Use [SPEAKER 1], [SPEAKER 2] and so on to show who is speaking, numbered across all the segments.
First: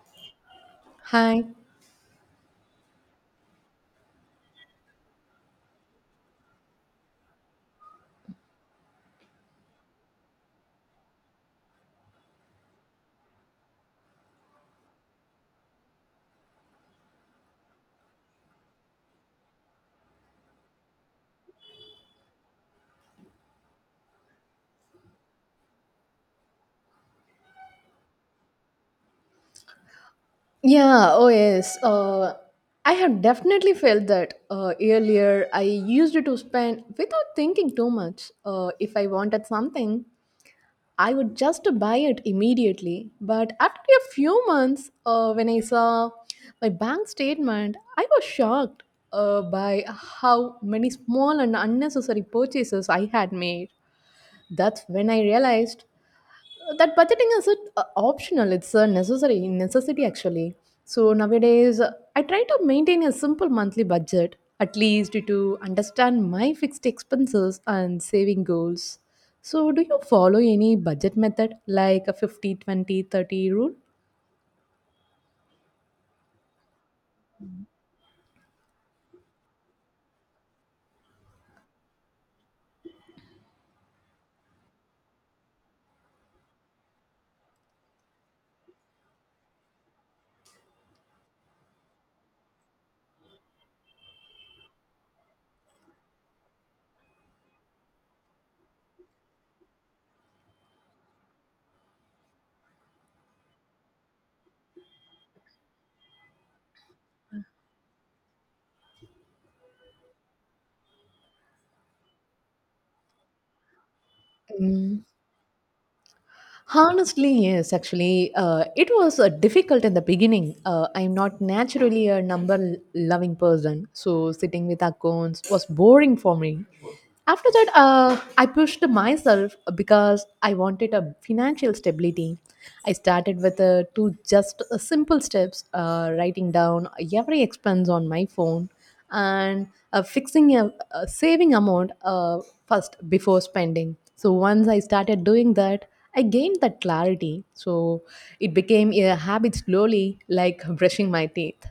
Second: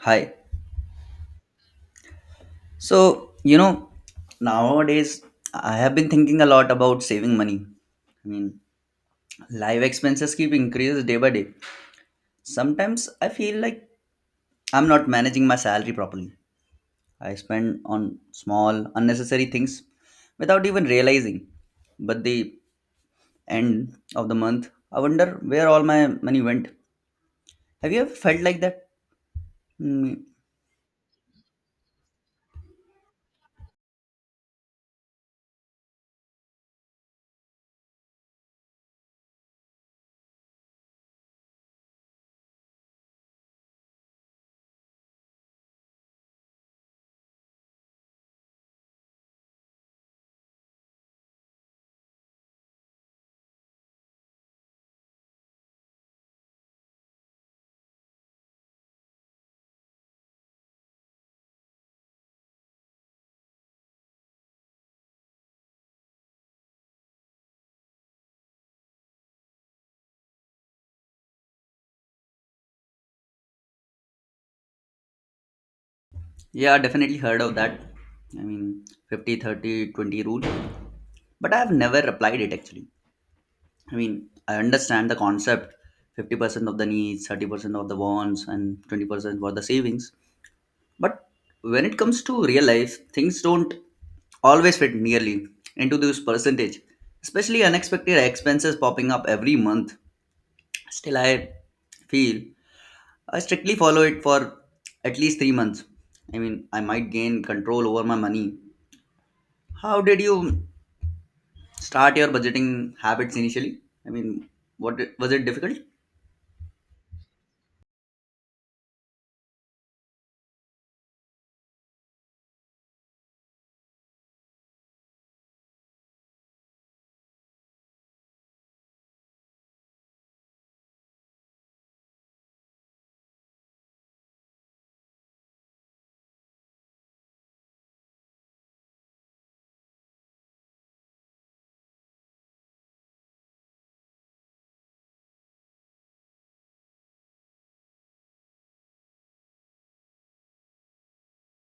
[SPEAKER 1] Hi.
[SPEAKER 2] Hi.
[SPEAKER 1] So, nowadays I have been thinking a lot about saving money. I mean, life expenses keep increases day by day. Sometimes I feel like I'm not managing my salary properly. I spend on small, unnecessary things without even realizing. But the end of the month, I wonder where all my money went. Have you ever felt like that? Mm,
[SPEAKER 2] Yeah, oh yes. I have definitely felt that. Earlier I used to spend without thinking too much. If I wanted something, I would just buy it immediately. But after a few months, when I saw my bank statement, I was shocked by how many small and unnecessary purchases I had made. That's when I realized that budgeting isn't optional, it's a necessary necessity actually. So nowadays I try to maintain a simple monthly budget at least to understand my fixed expenses and saving goals. So do you follow any budget method like a 50 20 30
[SPEAKER 1] yeah, definitely heard of that. I mean, 50, 30, 20 rule, but I have never applied it actually. I mean, I understand the concept 50% of the needs, 30% of the wants, and 20% for the savings. But when it comes to real life, things don't always fit nearly into this percentage, especially unexpected expenses popping up every month. Still, I feel I strictly follow it for at least 3 months. I mean, I might gain control over my money. How did you start your budgeting habits initially? I mean, what
[SPEAKER 2] rule?
[SPEAKER 1] was it difficult?
[SPEAKER 2] Honestly, yes, actually, it was difficult in the beginning. I'm not naturally a number loving person, so sitting with accounts was boring for me. After that, I pushed myself because I wanted a financial stability. I started with two just simple steps: writing down every expense on my phone and fixing a saving amount first before spending. So once I started doing that, I gained that clarity. So it became a habit slowly, like brushing my teeth.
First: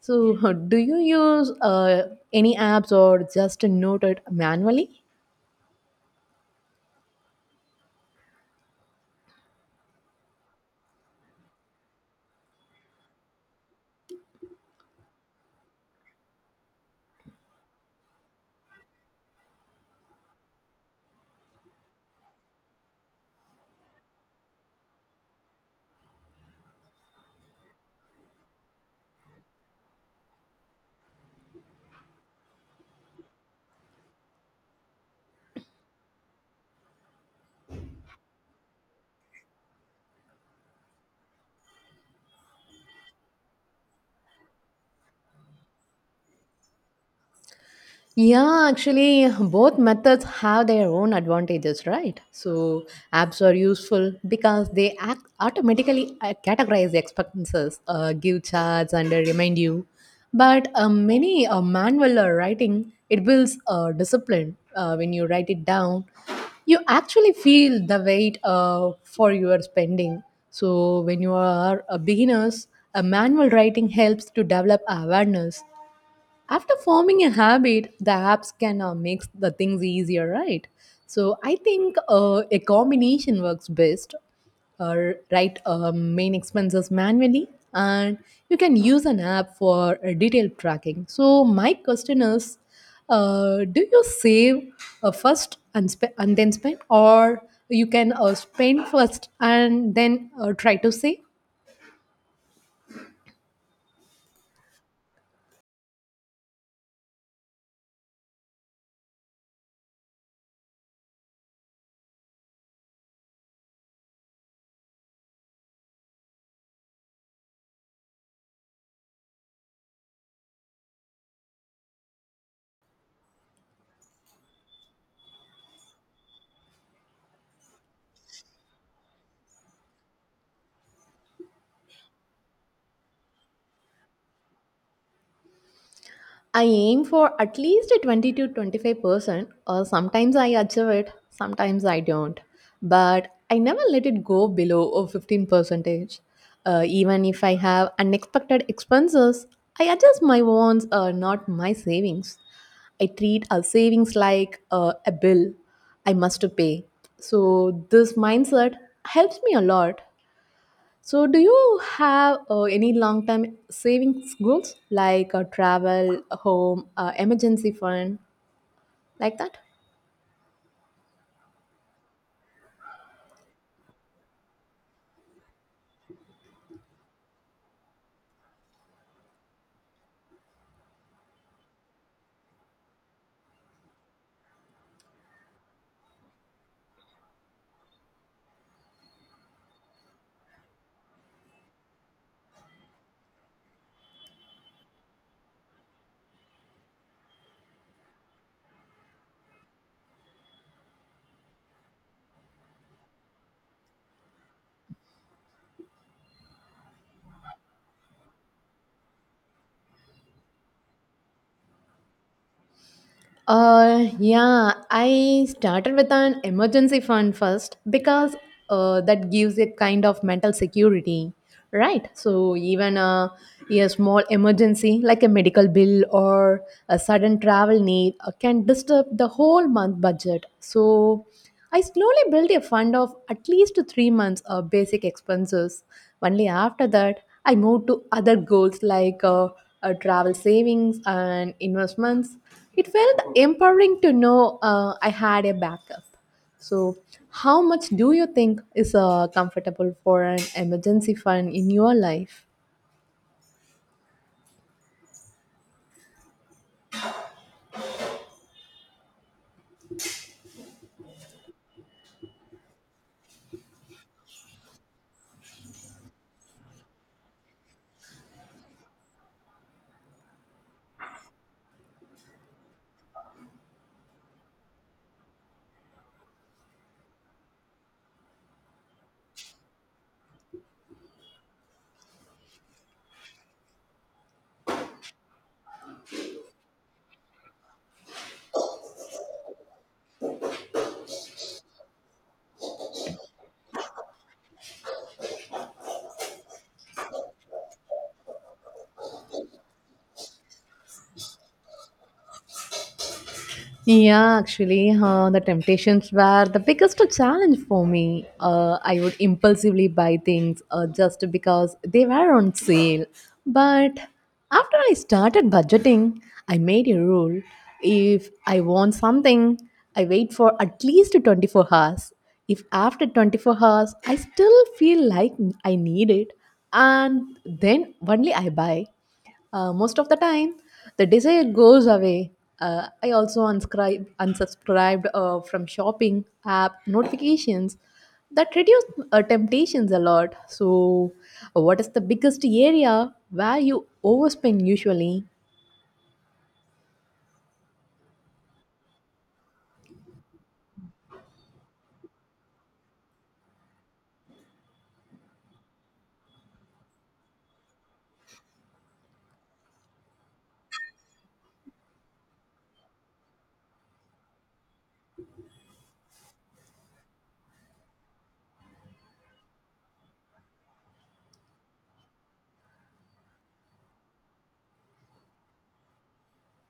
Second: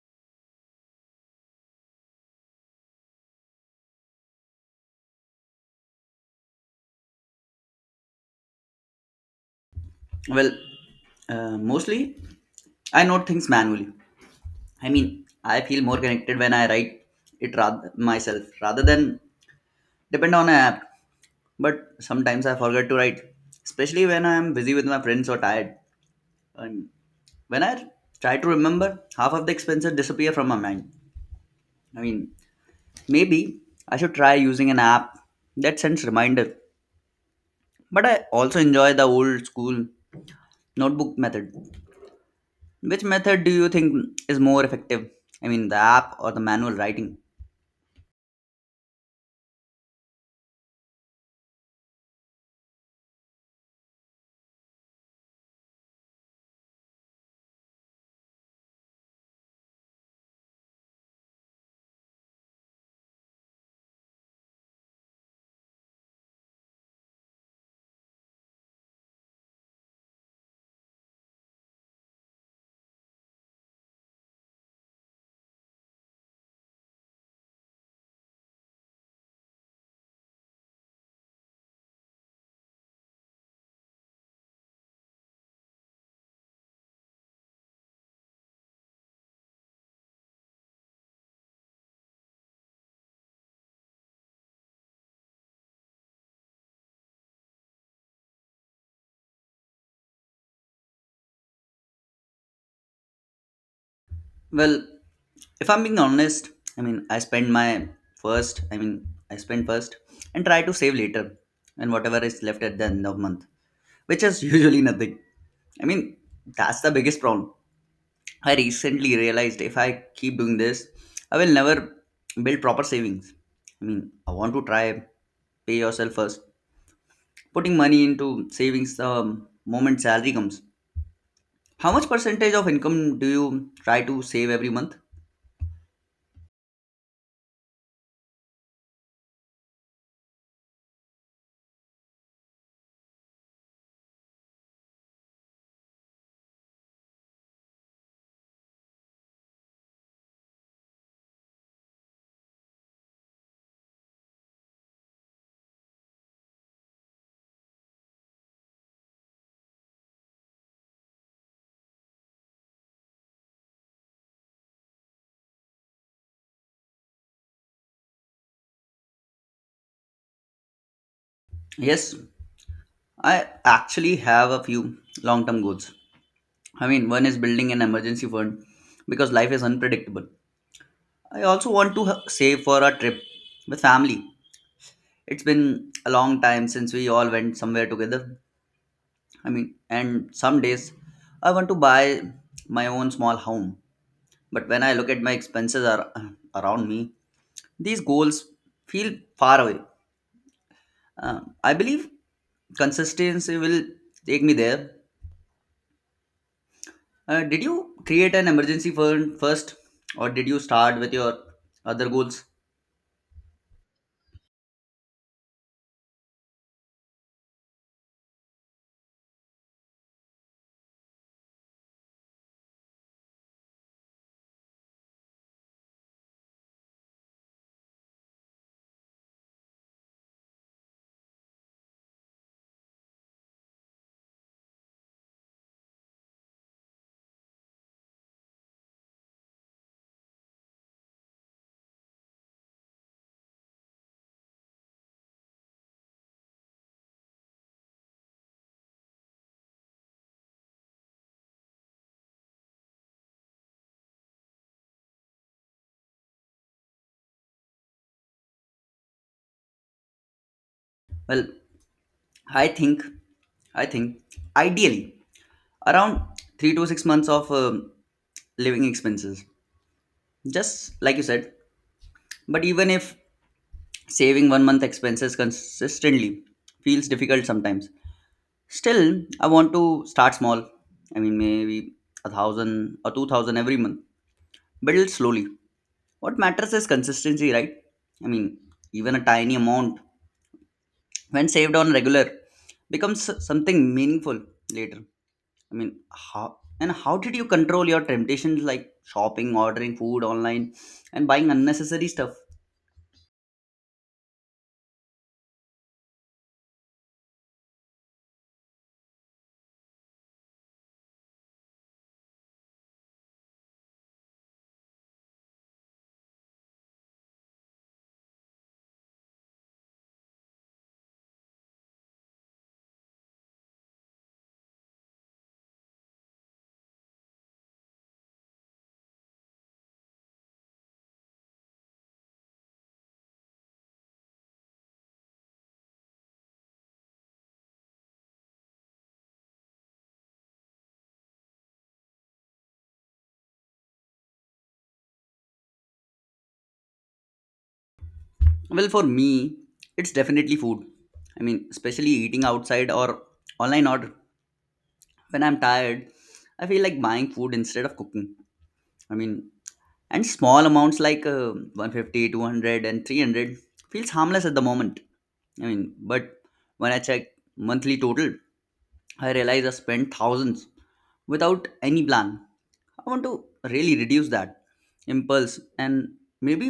[SPEAKER 2] So do you use any apps or just note it manually?
[SPEAKER 1] Well, mostly, I note things manually. I mean, I feel more connected when I write it rather, myself rather than depend on an app. But sometimes I forget to write, especially when I am busy with my friends or tired. And when I try to remember, half of the expenses disappear from my mind. I mean, maybe I should try using an app that sends reminder. But I also enjoy the old school notebook method. Which method do you think is more effective? I mean, the app or the manual writing?
[SPEAKER 2] Yeah, actually, both methods have their own advantages, right? So, apps are useful because they act automatically, categorize the expenses, give charts, and remind you. But many manual writing it builds discipline. When you write it down, you actually feel the weight for your spending. So, when you are a beginners, a manual writing helps to develop awareness. After forming a habit, the apps can make the things easier, right? So I think a combination works best. Write main expenses manually, and you can use an app for detailed tracking. So my question is, do you save first and, and then spend, or you can spend first and then try to save?
[SPEAKER 1] Well, if I'm being honest, I mean, I spend my first, I mean, I spend first and try to save later and whatever is left at the end of month, which is usually nothing. I mean, that's the biggest problem. I recently realized if I keep doing this, I will never build proper savings. I mean, I want to try pay yourself first. Putting money into savings the moment salary comes. How much percentage of income do you try to save every month?
[SPEAKER 2] I aim for at least a 20 to 25%, or sometimes I achieve it, sometimes I don't. But I never let it go below a 15 percentage. Even if I have unexpected expenses, I adjust my wants, not my savings. I treat our savings like a bill I must pay. So this mindset helps me a lot. So, do you have any long term savings goals like travel, home, emergency fund, like that?
[SPEAKER 1] Yes, I actually have a few long term goals. I mean, one is building an emergency fund because life is unpredictable. I also want to save for a trip with family. It's been a long time since we all went somewhere together. I mean, and some days I want to buy my own small home. But when I look at my expenses are around me, these goals feel far away. I believe consistency will take me there. Did you create an emergency fund first, or did you start with your other goals?
[SPEAKER 2] Yeah, I started with an emergency fund first because that gives a kind of mental security, right? So, even a small emergency like a medical bill or a sudden travel need can disturb the whole month budget. So, I slowly built a fund of at least 3 months of basic expenses. Only after that, I moved to other goals like travel savings and investments. It felt empowering to know I had a backup. So, how much do you think is comfortable for an emergency fund in your life?
[SPEAKER 1] Well, I think, I think, ideally, around 3 to 6 months of living expenses, just like you said. But even if saving 1 month expenses consistently feels difficult sometimes, still I want to start small. I mean, maybe 1,000 or 2,000 every month, build slowly. What matters is consistency, right? I mean, even a tiny amount when saved on regular becomes something meaningful later. I mean, how how did you control your temptations like shopping, ordering food online, and buying unnecessary stuff?
[SPEAKER 2] Yeah, actually, the temptations were the biggest challenge for me. I would impulsively buy things just because they were on sale. But after I started budgeting, I made a rule. If I want something, I wait for at least 24 hours. If after 24 hours I still feel like I need it, and then only I buy. Most of the time, the desire goes away. I also unsubscribed from shopping app notifications that reduce temptations a lot. So, what is the biggest area where you overspend usually?
[SPEAKER 1] Well, for me, it's definitely food. I mean, especially eating outside or online order. When I'm tired, I feel like buying food instead of cooking. I mean, and small amounts like 150 feels harmless at the moment. I mean, but when I check monthly total, I realize I spent thousands without any plan. I want to really reduce that impulse and maybe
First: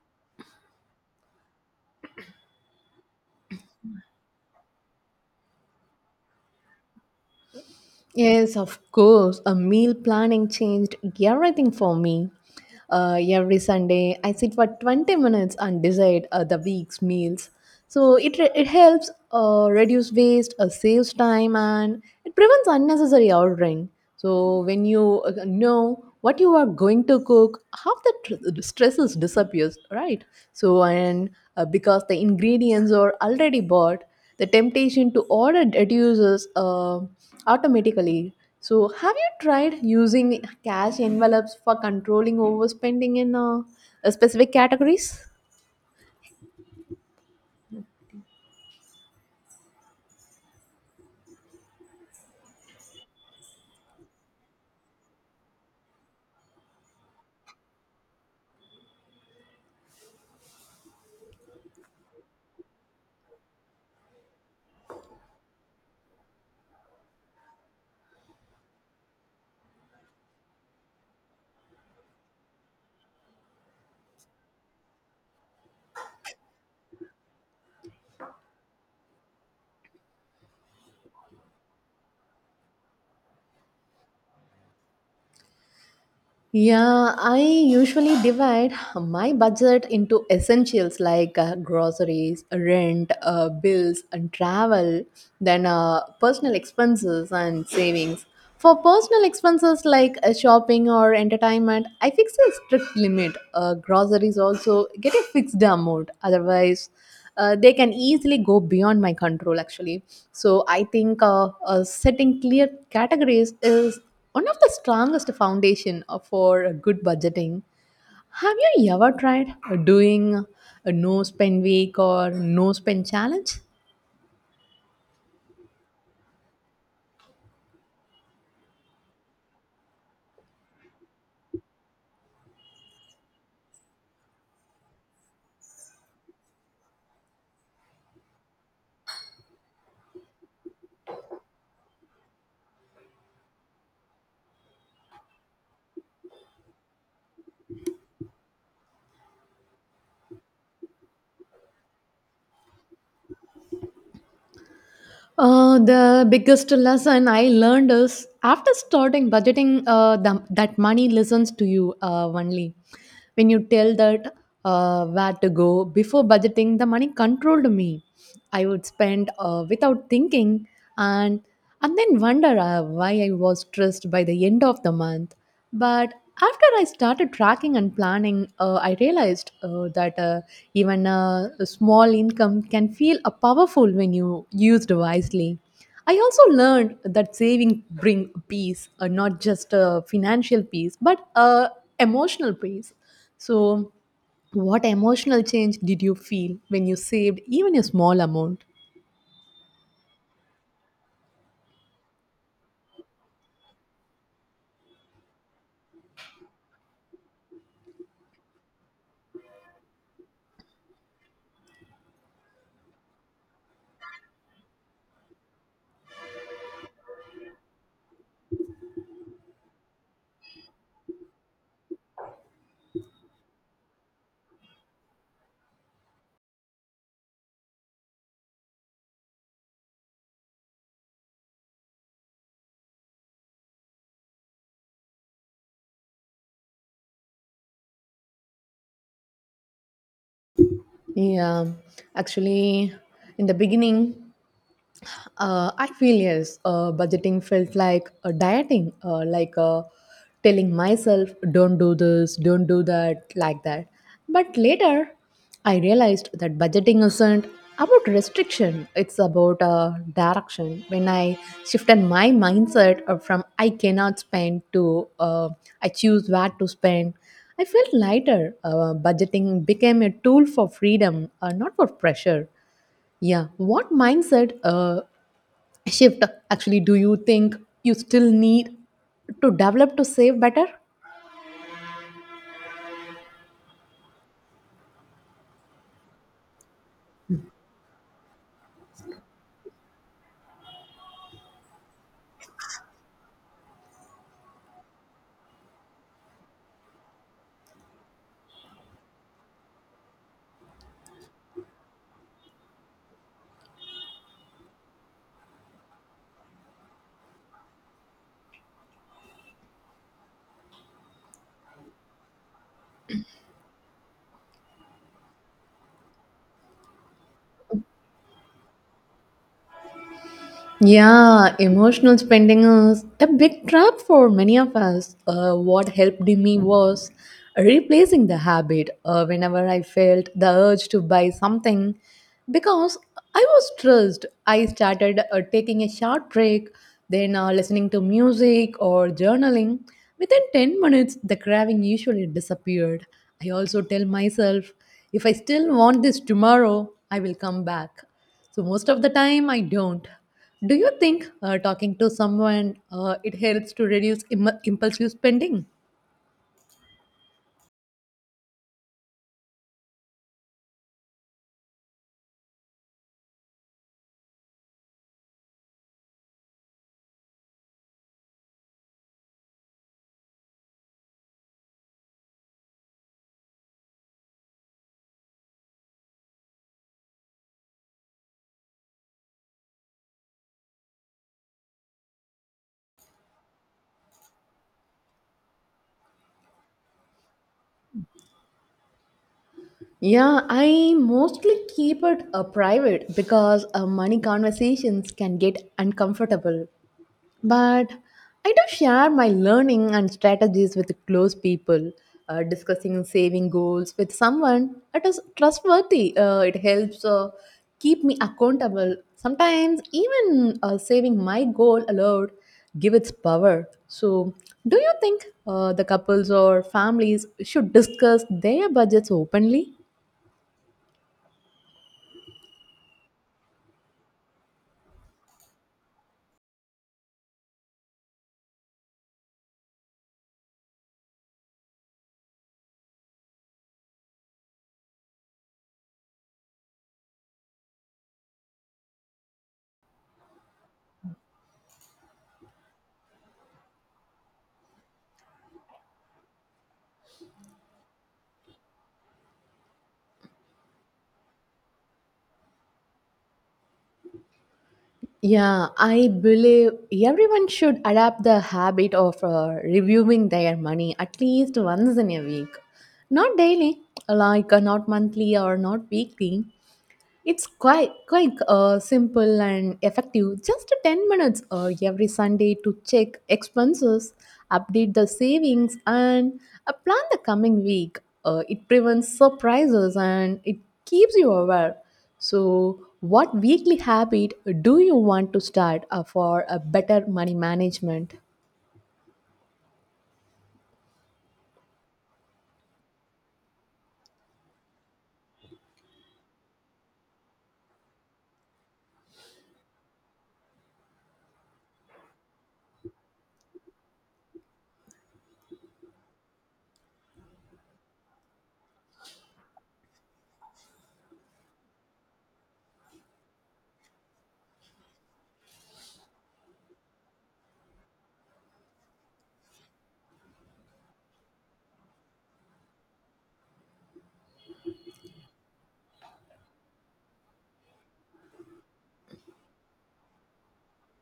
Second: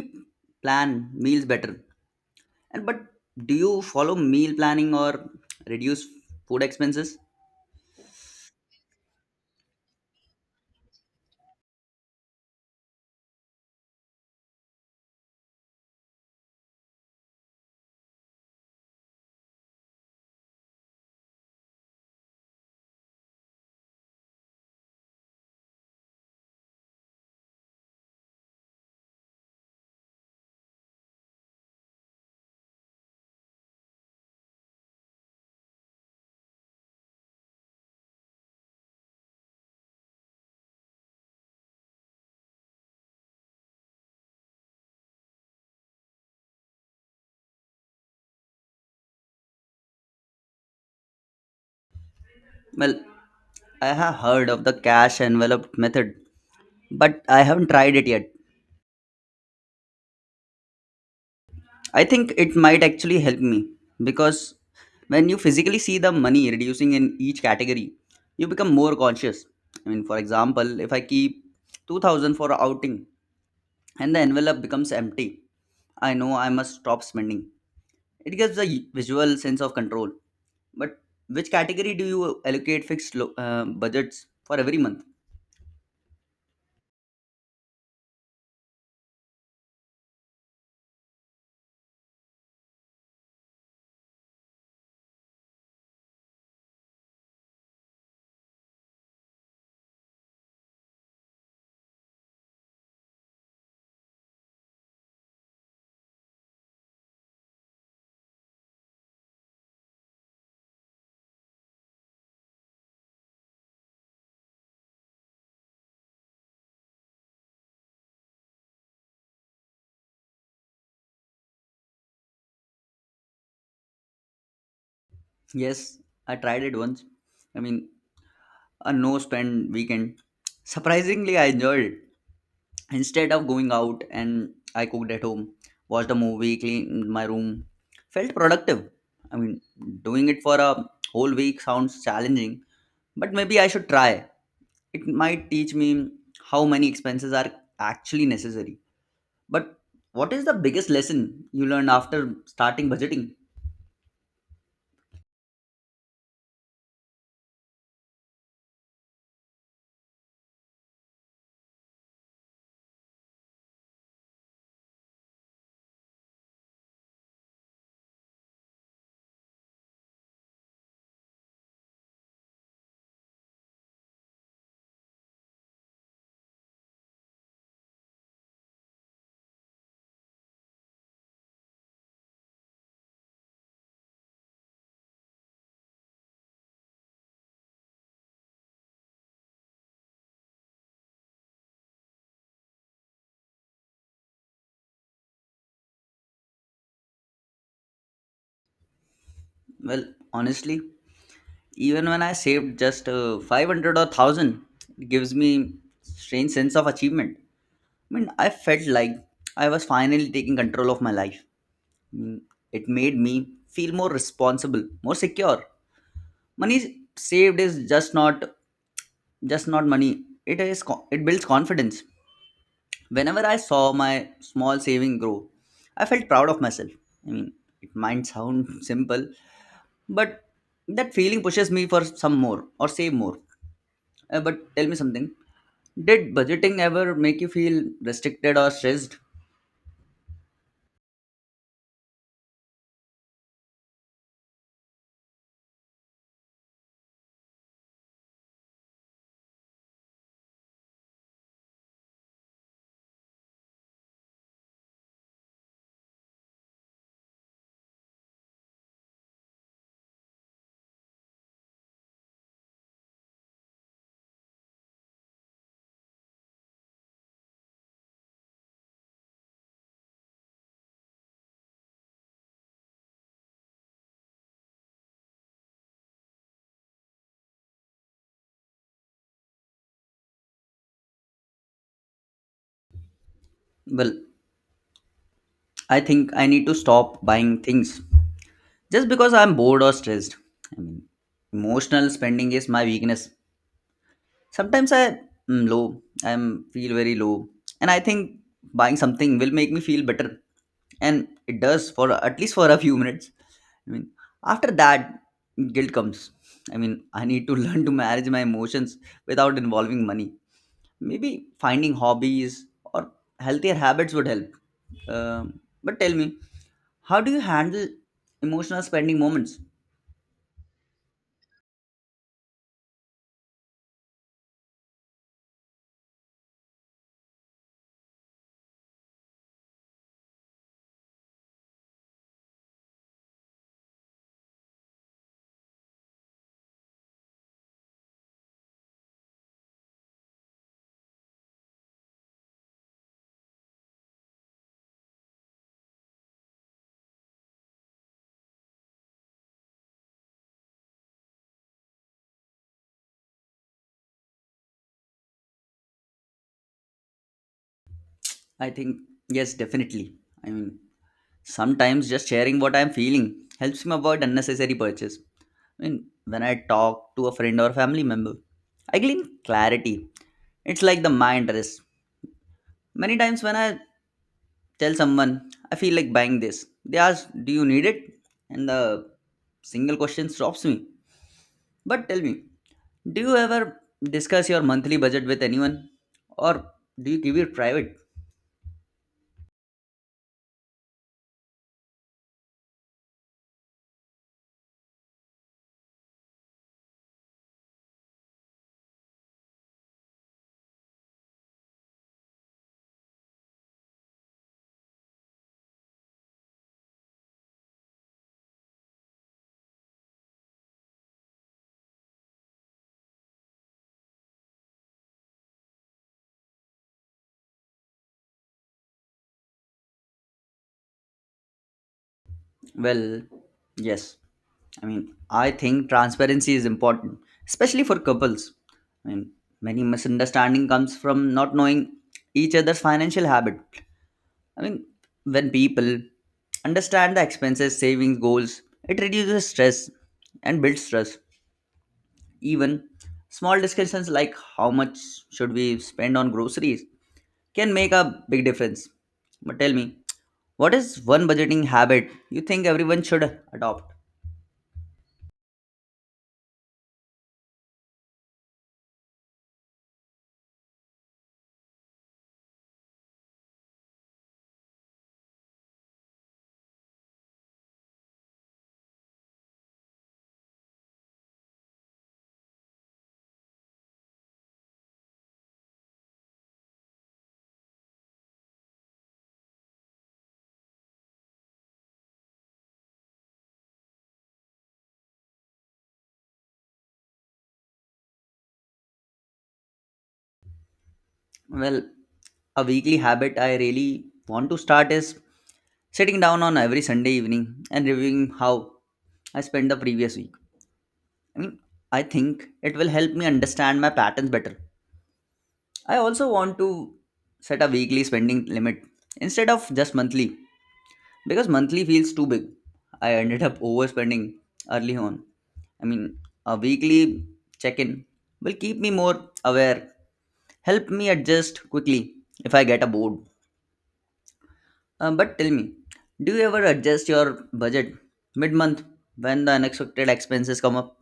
[SPEAKER 1] plan meals better. And but do you follow meal planning or reduce food expenses?
[SPEAKER 2] Yes, of course. A meal planning changed everything for me. Every Sunday, I sit for 20 minutes and decide the week's meals. So it helps reduce waste, saves time, and it prevents unnecessary ordering. So when you know what you are going to cook, half the stresses disappears, right? So and because the ingredients are already bought, the temptation to order reduces automatically. So, have you tried using cash envelopes for controlling overspending in specific categories?
[SPEAKER 1] Well, I have heard of the cash envelope method, but I haven't tried it yet. I think it might actually help me because when you physically see the money reducing in each category, you become more conscious. I mean, for example, if I keep 2000 for a outing and the envelope becomes empty, I know I must stop spending. It gives a visual sense of control. But which category do you allocate fixed budgets for every month?
[SPEAKER 2] Yeah, I usually divide my budget into essentials like groceries, rent, bills, and travel, then personal expenses and savings. For personal expenses like shopping or entertainment, I fix a strict limit. Groceries also get a fixed amount, otherwise, they can easily go beyond my control actually. So I think setting clear categories is one of the strongest foundation for good budgeting. Have you ever tried doing a no spend week or no spend challenge?
[SPEAKER 1] Yes, I tried it once. I mean, a no spend weekend. Surprisingly, I enjoyed it. Instead of going out and I cooked at home, watched a movie, cleaned my room, felt productive. I mean, doing it for a whole week sounds challenging, but maybe I should try. It might teach me how many expenses are actually necessary. But what is the biggest lesson you learned after starting budgeting?
[SPEAKER 2] The biggest lesson I learned is after starting budgeting, that money listens to you only. When you tell that where to go. Before budgeting, the money controlled me. I would spend without thinking, and and then wonder why I was stressed by the end of the month. But after I started tracking and planning, I realized that even a small income can feel a powerful when you used wisely. I also learned that saving bring peace, not just financial peace, but emotional peace. So, what emotional change did you feel when you saved even a small amount?
[SPEAKER 1] Well, honestly, even when I saved just 500 or 1000, it gives me strange sense of achievement. I mean, I felt like I was finally taking control of my life. I mean, it made me feel more responsible, more secure. Money saved is just not money. It builds confidence. Whenever I saw my small saving grow, I felt proud of myself. I mean, it might sound simple, but that feeling pushes me for some more or save more. But tell me something. Did budgeting ever make you feel restricted or stressed?
[SPEAKER 2] Yeah, actually, in the beginning, I feel yes. Budgeting felt like dieting, telling myself, don't do this, don't do that, like that. But later, I realized that budgeting isn't about restriction, it's about direction. When I shifted my mindset from I cannot spend to I choose where to spend, I felt lighter. Budgeting became a tool for freedom, not for pressure. Yeah. What mindset shift actually do you think you still need to develop to save better?
[SPEAKER 1] Well, I think I need to stop buying things just because I'm bored or stressed. I mean, emotional spending is my weakness. Sometimes I am low, I am feel very low, and I think buying something will make me feel better, and it does for at least for a few minutes. I mean, after that, guilt comes. I mean, I need to learn to manage my emotions without involving money. Maybe finding hobbies or healthier habits would help. But tell me, how do you handle emotional spending moments?
[SPEAKER 2] Yeah, emotional spending is a big trap for many of us. What helped me was replacing the habit whenever I felt the urge to buy something. Because I was stressed, I started taking a short break, then listening to music or journaling. Within 10 minutes, the craving usually disappeared. I also tell myself, if I still want this tomorrow, I will come back. So most of the time, I don't. Do you think talking to someone it helps to reduce impulsive spending?
[SPEAKER 1] I think, yes, definitely. I mean, sometimes just sharing what I'm feeling helps me avoid unnecessary purchase. I mean, when I talk to a friend or family member, I gain clarity. It's like the mind rest. Many times when I tell someone, I feel like buying this, they ask, Do you need it? And the single question stops me. But tell me, do you ever discuss your monthly budget with anyone or do you keep it private?
[SPEAKER 2] Yeah, I mostly keep it private because money conversations can get uncomfortable. But I do share my learning and strategies with close people. Discussing saving goals with someone that is trustworthy it helps keep me accountable. Sometimes even saving my goal aloud give its power. So do you think the couples or families should discuss their budgets openly?
[SPEAKER 1] Well, yes. I mean, I think transparency is important, especially for couples. I mean, many misunderstanding comes from not knowing each other's financial habit. I mean, when people understand the expenses, savings, goals, it reduces stress and builds trust. Even small discussions like how much should we spend on groceries can make a big difference. But tell me, what is one budgeting habit you think everyone should adopt?
[SPEAKER 2] Yeah, I believe everyone should adapt the habit of reviewing their money at least once in a week. Not daily, like not monthly or not weekly, it's quite simple and effective. Just 10 minutes every Sunday to check expenses, update the savings, and plan the coming week. It prevents surprises and it keeps you aware. So, what weekly habit do you want to start for a better money management?
[SPEAKER 1] Well, a weekly habit I really want to start is sitting down on every Sunday evening and reviewing how I spent the previous week. I mean, I think it will help me understand my patterns better. I also want to set a weekly spending limit instead of just monthly. Because monthly feels too big, I ended up overspending early on. I mean, a weekly check in will keep me more aware, help me adjust quickly if I get a board. But tell me, do you ever adjust your budget mid month when the unexpected expenses come up?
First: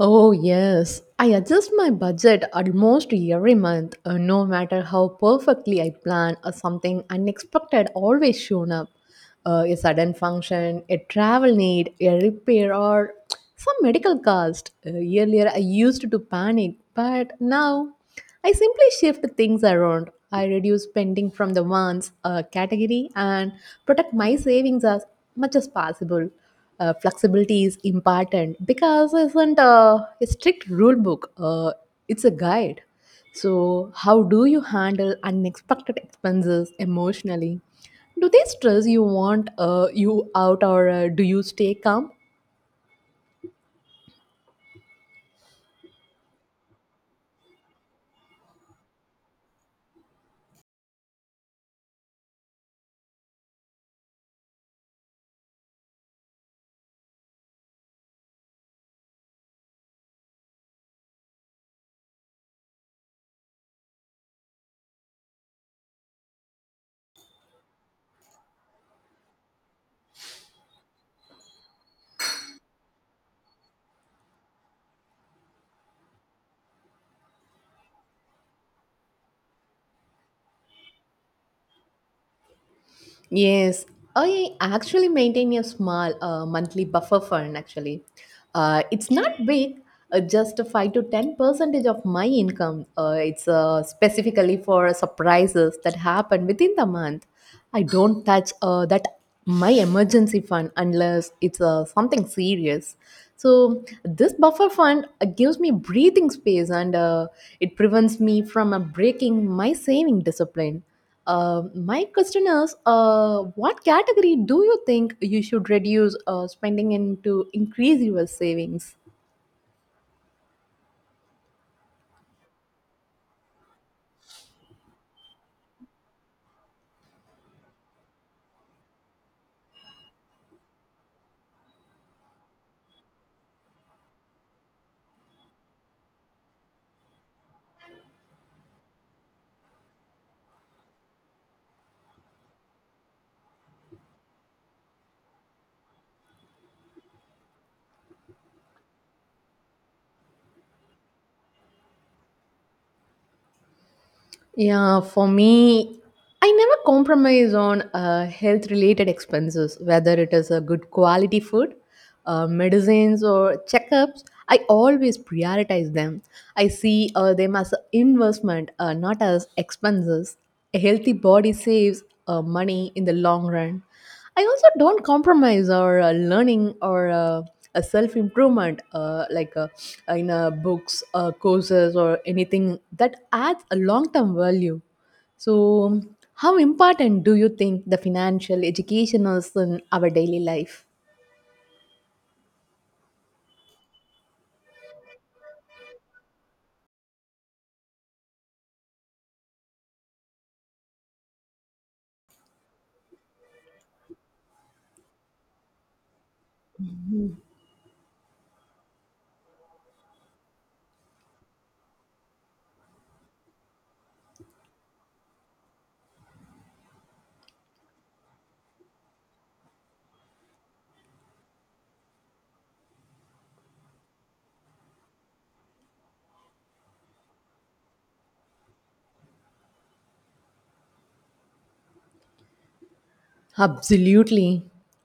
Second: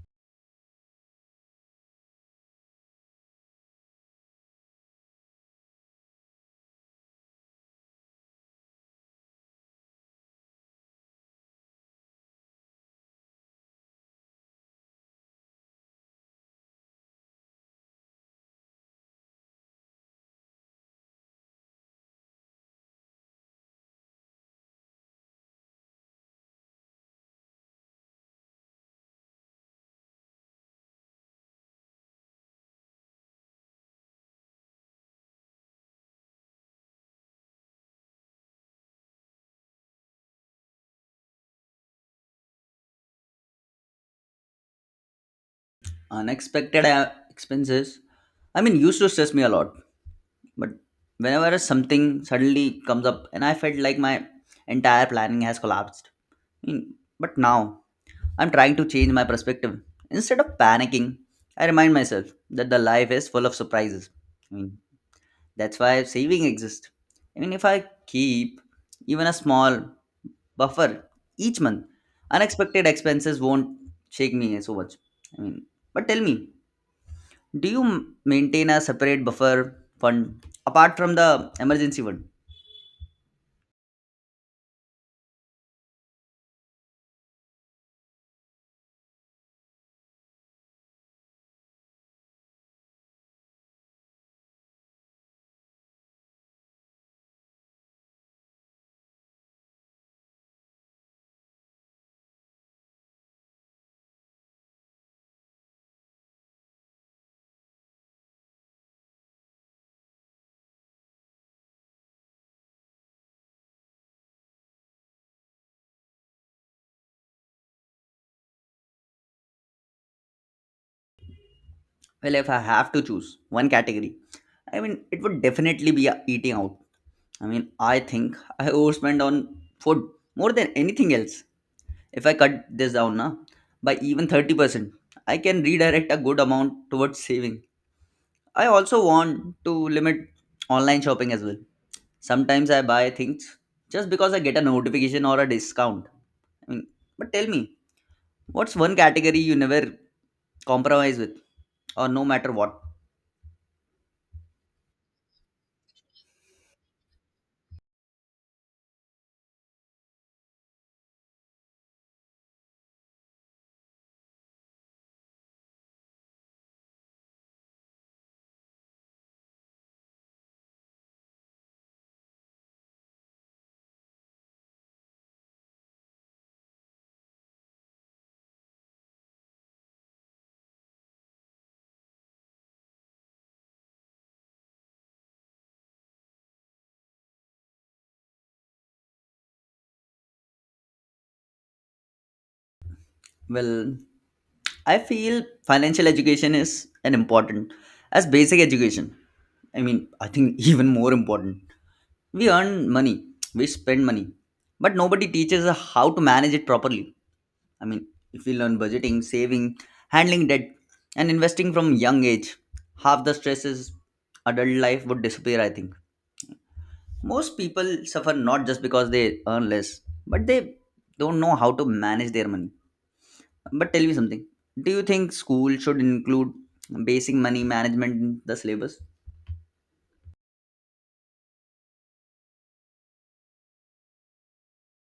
[SPEAKER 2] Oh, yes. I adjust my budget almost every month, no matter how perfectly I plan, or something unexpected always shown up. A sudden function, a travel need, a repair, or some medical cost. Earlier, I used to panic, but now I simply shift things around. I reduce spending from the wants category and protect my savings as much as possible. Flexibility is important because it isn't a strict rule book. It's a guide. So, how do you handle unexpected expenses emotionally? Do they stress you want you out, or do you stay calm?
[SPEAKER 1] Unexpected expenses? I mean, used to stress me a lot. But whenever something suddenly comes up, and I felt like my entire planning has collapsed. I mean, but now I'm trying to change my perspective. Instead of panicking, I remind myself that the life is full of surprises. I mean, that's why saving exists. I mean, if I keep even a small buffer each month, unexpected expenses won't shake me so much. I mean, but tell me, do you maintain a separate buffer fund apart from the emergency fund?
[SPEAKER 2] Yes, I actually maintain a small monthly buffer fund. Actually, it's not big, just 5 to 10 percentage of my income. It's specifically for surprises that happen within the month. I don't touch that my emergency fund unless it's something serious. So this buffer fund gives me breathing space and it prevents me from breaking my saving discipline. Um, my question is, what category do you think you should reduce spending in to increase your savings?
[SPEAKER 1] Well, if I have to choose one category, I mean, it would definitely be eating out. I mean, I think I overspend on food more than anything else. If I cut this down na, by even 30%, I can redirect a good amount towards saving. I also want to limit online shopping as well. Sometimes I buy things just because I get a notification or a discount. I mean, but tell me, what's one category you never compromise with, or no matter what?
[SPEAKER 2] Yeah, for me, I never compromise on health related expenses, whether it is a good quality food, medicines, or checkups. I always prioritize them. I see them as an investment, not as expenses. A healthy body saves money in the long run. I also don't compromise or learning or a self improvement like in books, courses, or anything that adds a long term value. So, how important do you think the financial education is in our daily life?
[SPEAKER 1] Well, I feel financial education is an important as basic education. I mean, I think even more important. We earn money, we spend money, but nobody teaches us how to manage it properly. I mean, if we learn budgeting, saving, handling debt, and investing from young age, half the stresses adult life would disappear. I think most people suffer not just because they earn less, but they don't know how to manage their money. But tell me something. Do you think school should include basic money management in the syllabus?
[SPEAKER 2] Absolutely.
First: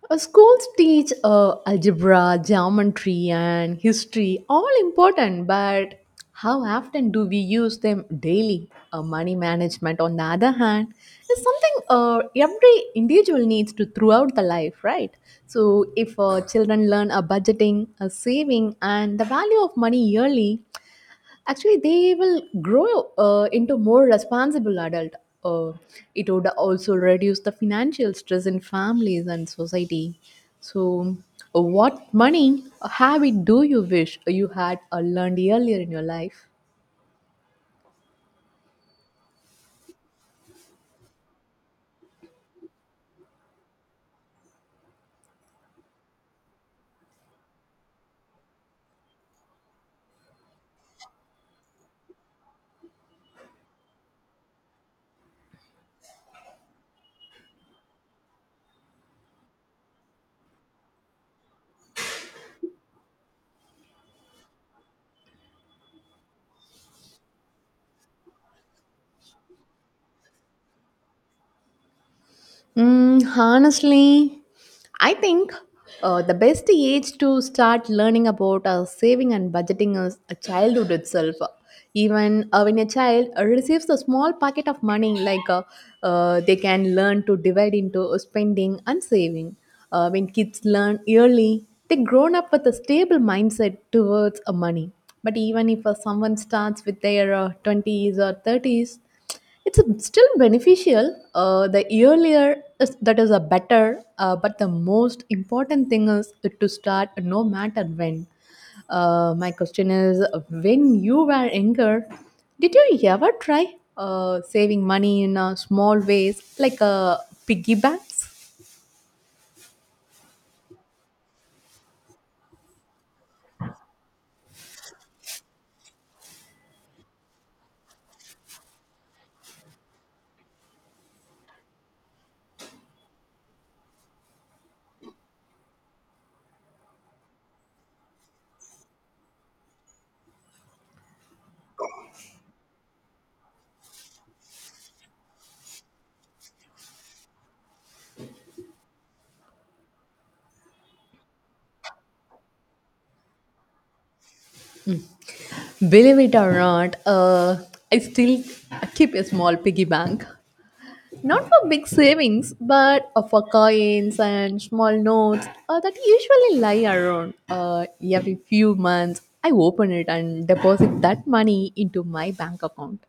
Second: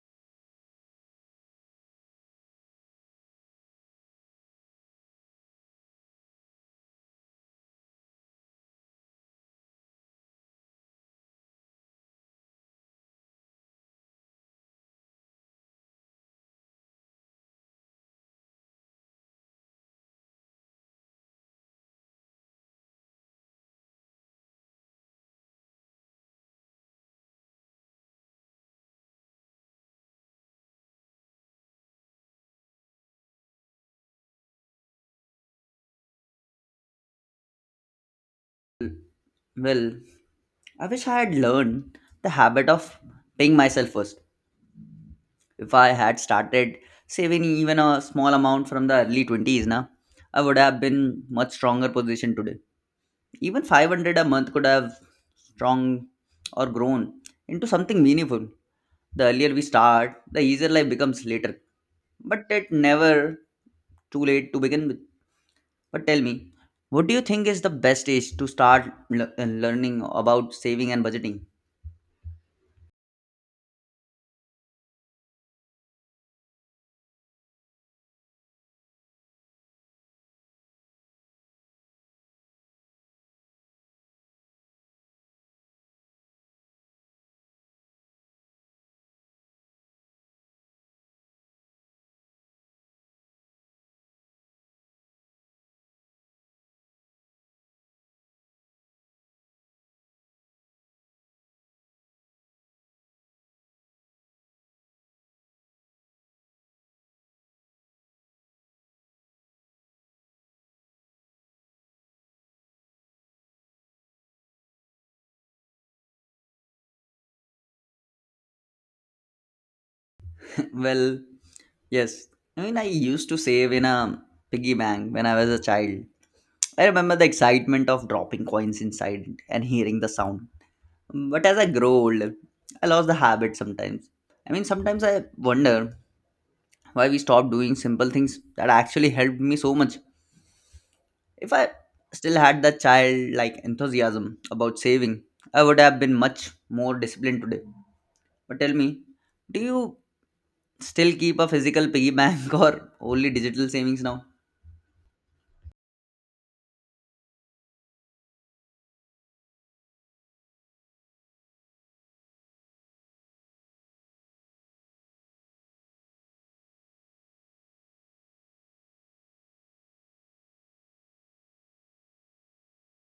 [SPEAKER 2] Schools teach algebra, geometry, and history, all important, but how often do we use them daily? Money management, on the other hand, is something every individual needs to throughout the life, right? So, if children learn a budgeting, a saving, and the value of money yearly, actually they will grow into more responsible adult. Uh, it would also reduce the financial stress in families and society, so what money habit do you wish you had learned earlier in your life?
[SPEAKER 1] Well, I wish I had learned the habit of paying myself first. If I had started saving even a small amount from the early 20s, na, I would have been much stronger position today. Even 500 a month could have strong or grown into something meaningful. The earlier we start, the easier life becomes later. But it never too late to begin with. But tell me, what do you think is the best age to start learning about saving and budgeting?
[SPEAKER 2] Honestly, I think the best age to start learning about saving and budgeting is a childhood itself. Even when a child receives a small packet of money, like they can learn to divide into spending and saving. When kids learn early, they grown up with a stable mindset towards money. But even if someone starts with their 20s or 30s, it's still beneficial. The earlier is, that is a better, but the most important thing is to start no matter when. My question is, when you were younger, did you ever try saving money in small ways like piggy banks?
[SPEAKER 1] Well, yes. I mean, I used to save in a piggy bank when I was a child. I remember the excitement of dropping coins inside and hearing the sound. But as I grow older, I lost the habit sometimes. I mean, sometimes I wonder why we stopped doing simple things that actually helped me so much. If I still had that childlike enthusiasm about saving, I would have been much more disciplined today. But tell me, do you still keep a physical piggy bank or only digital savings now?
[SPEAKER 2] Believe it or not, I still keep a small piggy bank. Not for big savings, but for coins and small notes that usually lie around every few months. I open it and deposit that money into my bank account.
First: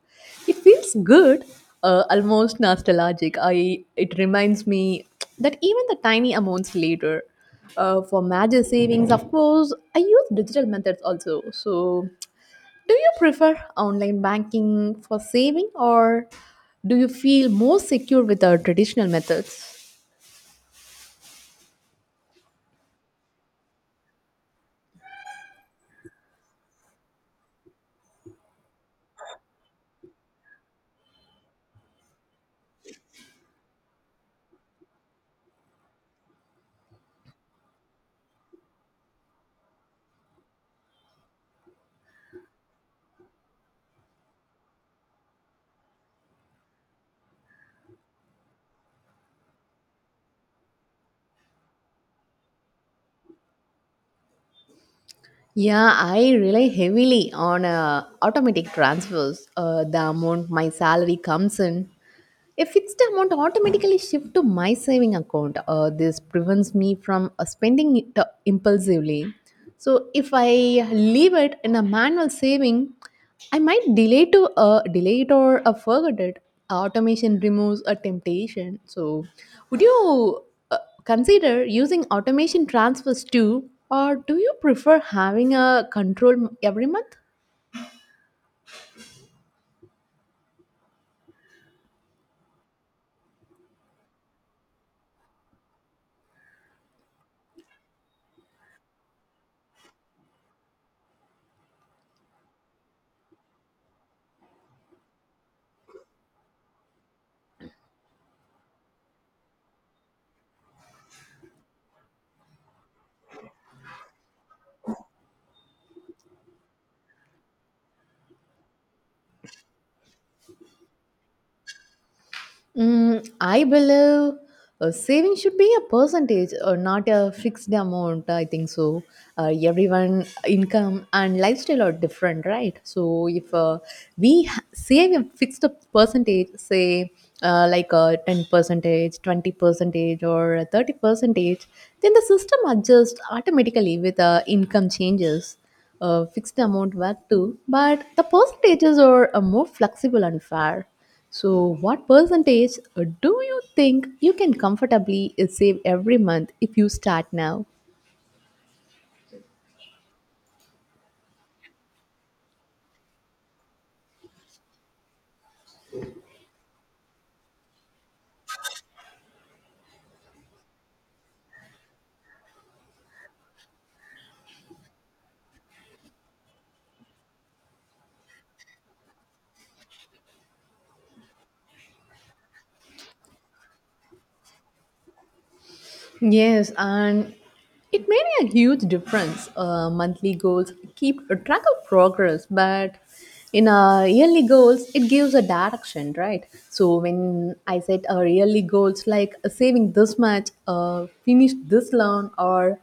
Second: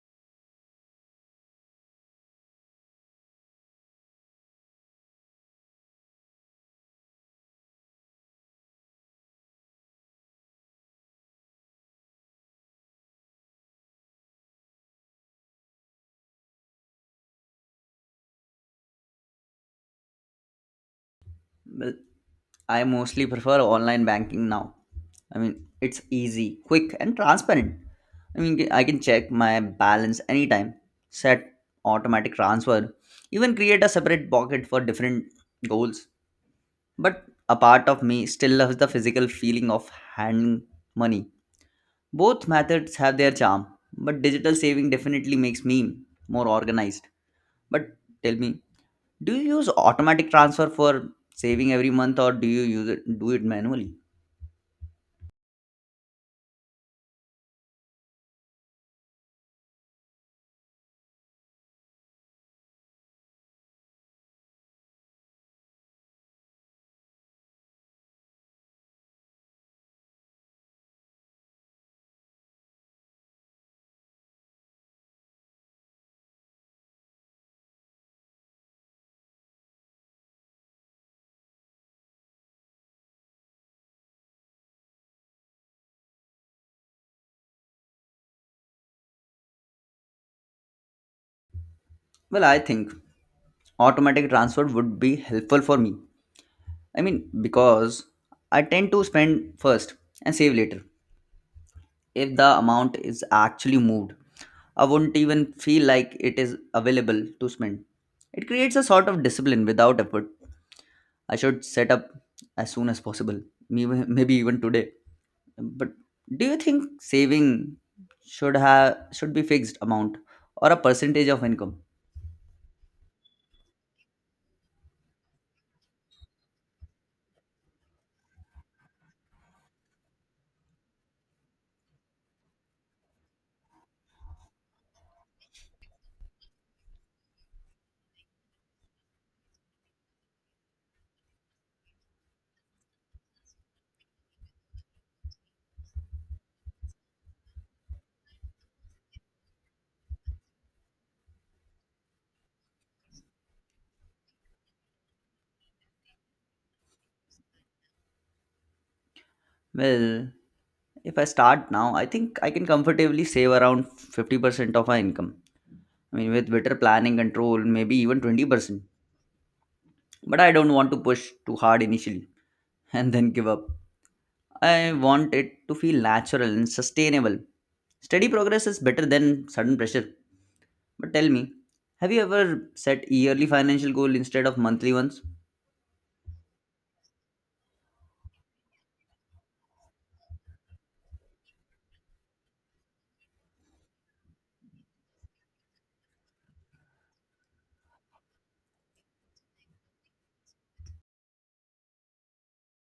[SPEAKER 2] It feels good, almost nostalgic. I it reminds me that even the tiny amounts later. For major savings, of course, I use digital methods also. So, do you prefer online banking for saving or do you feel more secure with our traditional methods?
[SPEAKER 1] Well, I mostly prefer online banking now. I mean, it's easy, quick, and transparent. I mean, I can check my balance anytime, set automatic transfer, even create a separate pocket for different goals. But a part of me still loves the physical feeling of handing money. Both methods have their charm, but digital saving definitely makes me more organized. But tell me, do you use automatic transfer for saving every month or do you use it do it manually?
[SPEAKER 2] Yeah, I rely heavily on automatic transfers. The amount my salary comes in, a fixed amount automatically shifts to my saving account. This prevents me from spending it impulsively. So if I leave it in a manual saving, I might delay to delay it or forget it. Automation removes a temptation. So would you uh, consider using automation transfers too, or do you prefer having a control every month?
[SPEAKER 1] Well, I think automatic transfer would be helpful for me. I mean, because I tend to spend first and save later. If the amount is actually moved, I wouldn't even feel like it is available to spend. It creates a sort of discipline without effort. I should set up as soon as possible, maybe even today. But do you think saving should be fixed amount or a percentage of income?
[SPEAKER 2] I believe saving should be a percentage or not a fixed amount. I think so. Everyone income and lifestyle are different, right? So if we save a fixed percentage, say like a 10 percentage, 20 percentage, or 30 percentage, then the system adjusts automatically with income changes a fixed amount back to, but the percentages are more flexible and fair. So, what percentage do you think you can comfortably save every month if you start now?
[SPEAKER 1] Well, if I start now, I think I can comfortably save around 50% of my income. I mean, with better planning control, maybe even 20%. But I don't want to push too hard initially and then give up. I want it to feel natural and sustainable. Steady progress is better than sudden pressure. But tell me, have you ever set yearly financial goal instead of monthly ones?
[SPEAKER 2] Yes, and it made a huge difference. Monthly goals keep a track of progress, but in our yearly goals, it gives a direction, right? So when I set our yearly goals like saving this much, finish this loan, or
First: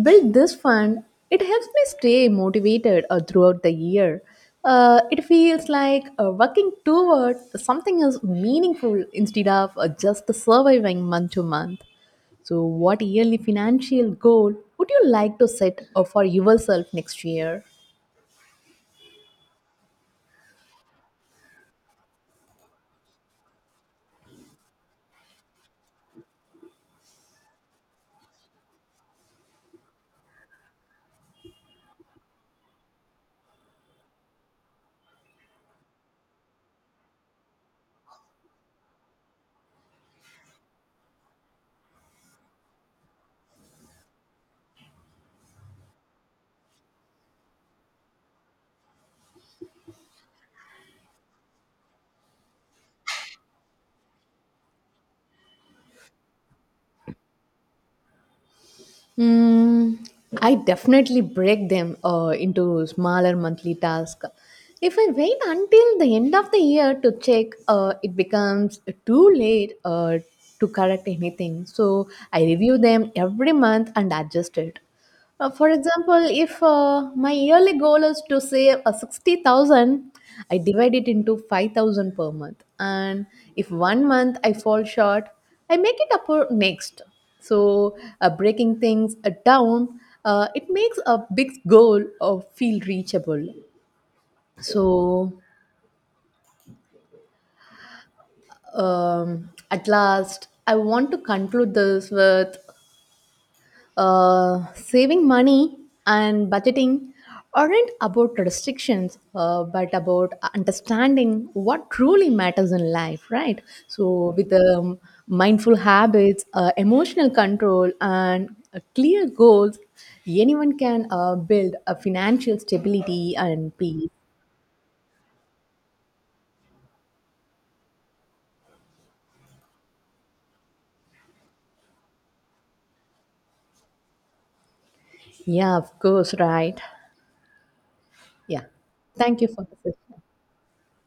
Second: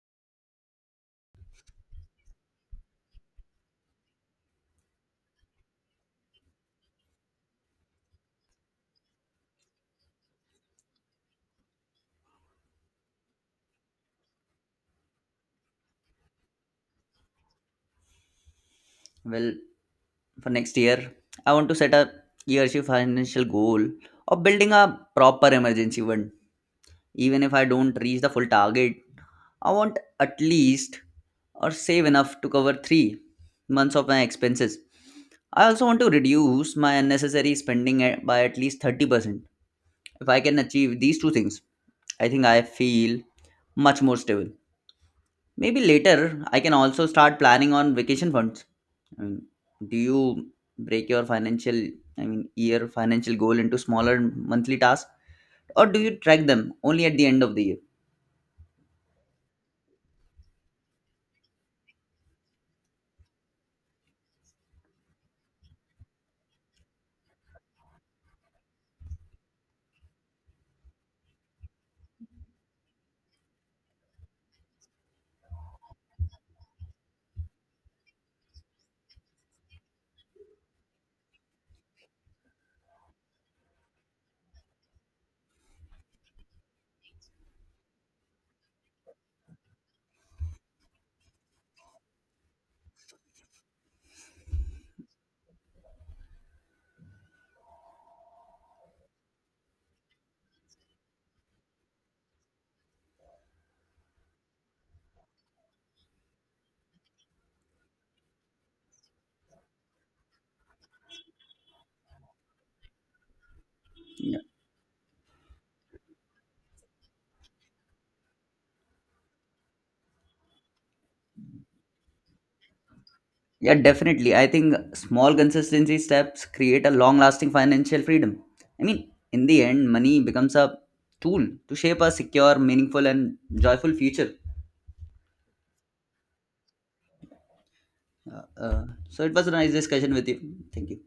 [SPEAKER 2] build this fund, it helps me stay motivated throughout the year. It feels like working toward something is meaningful instead of just surviving month to month. So, what yearly financial goal would you like to set for yourself next year?
[SPEAKER 1] Well, for next year, I want to set a yearly financial goal of building a proper emergency fund. Even if I don't reach the full target, I want at least or save enough to cover 3 months of my expenses. I also want to reduce my unnecessary spending by at least 30%. If I can achieve these two things, I think I feel much more stable. Maybe later I can also start planning on vacation funds. I mean, do you break your financial, I mean, year financial goal into smaller monthly tasks, or do you track them only at the end of the year?
[SPEAKER 2] Hmm, I definitely break them into smaller monthly tasks. If I wait until the end of the year to check, it becomes too late to correct anything. So I review them every month and adjust it. For example, if my yearly goal is to save 60,000, I divide it into 5,000 per month. And if one month I fall short, I make it up for next. So, breaking things down, it makes a big goal feel reachable. So, at last, I want to conclude this with saving money and budgeting aren't about restrictions, but about understanding what truly matters in life, right? So, with mindful habits, emotional control, and clear goals, anyone can build a financial stability
[SPEAKER 1] Yeah,
[SPEAKER 2] and peace.
[SPEAKER 1] definitely. I think small consistency steps create a long lasting financial freedom. I mean, in the end, money becomes a tool to shape a secure, meaningful, and joyful future.
[SPEAKER 2] Yeah, of course, right?
[SPEAKER 1] Uh,
[SPEAKER 2] Yeah.
[SPEAKER 1] uh, so it
[SPEAKER 2] Thank
[SPEAKER 1] was
[SPEAKER 2] you
[SPEAKER 1] a
[SPEAKER 2] for
[SPEAKER 1] nice
[SPEAKER 2] the
[SPEAKER 1] discussion
[SPEAKER 2] session.
[SPEAKER 1] with you. Thank you.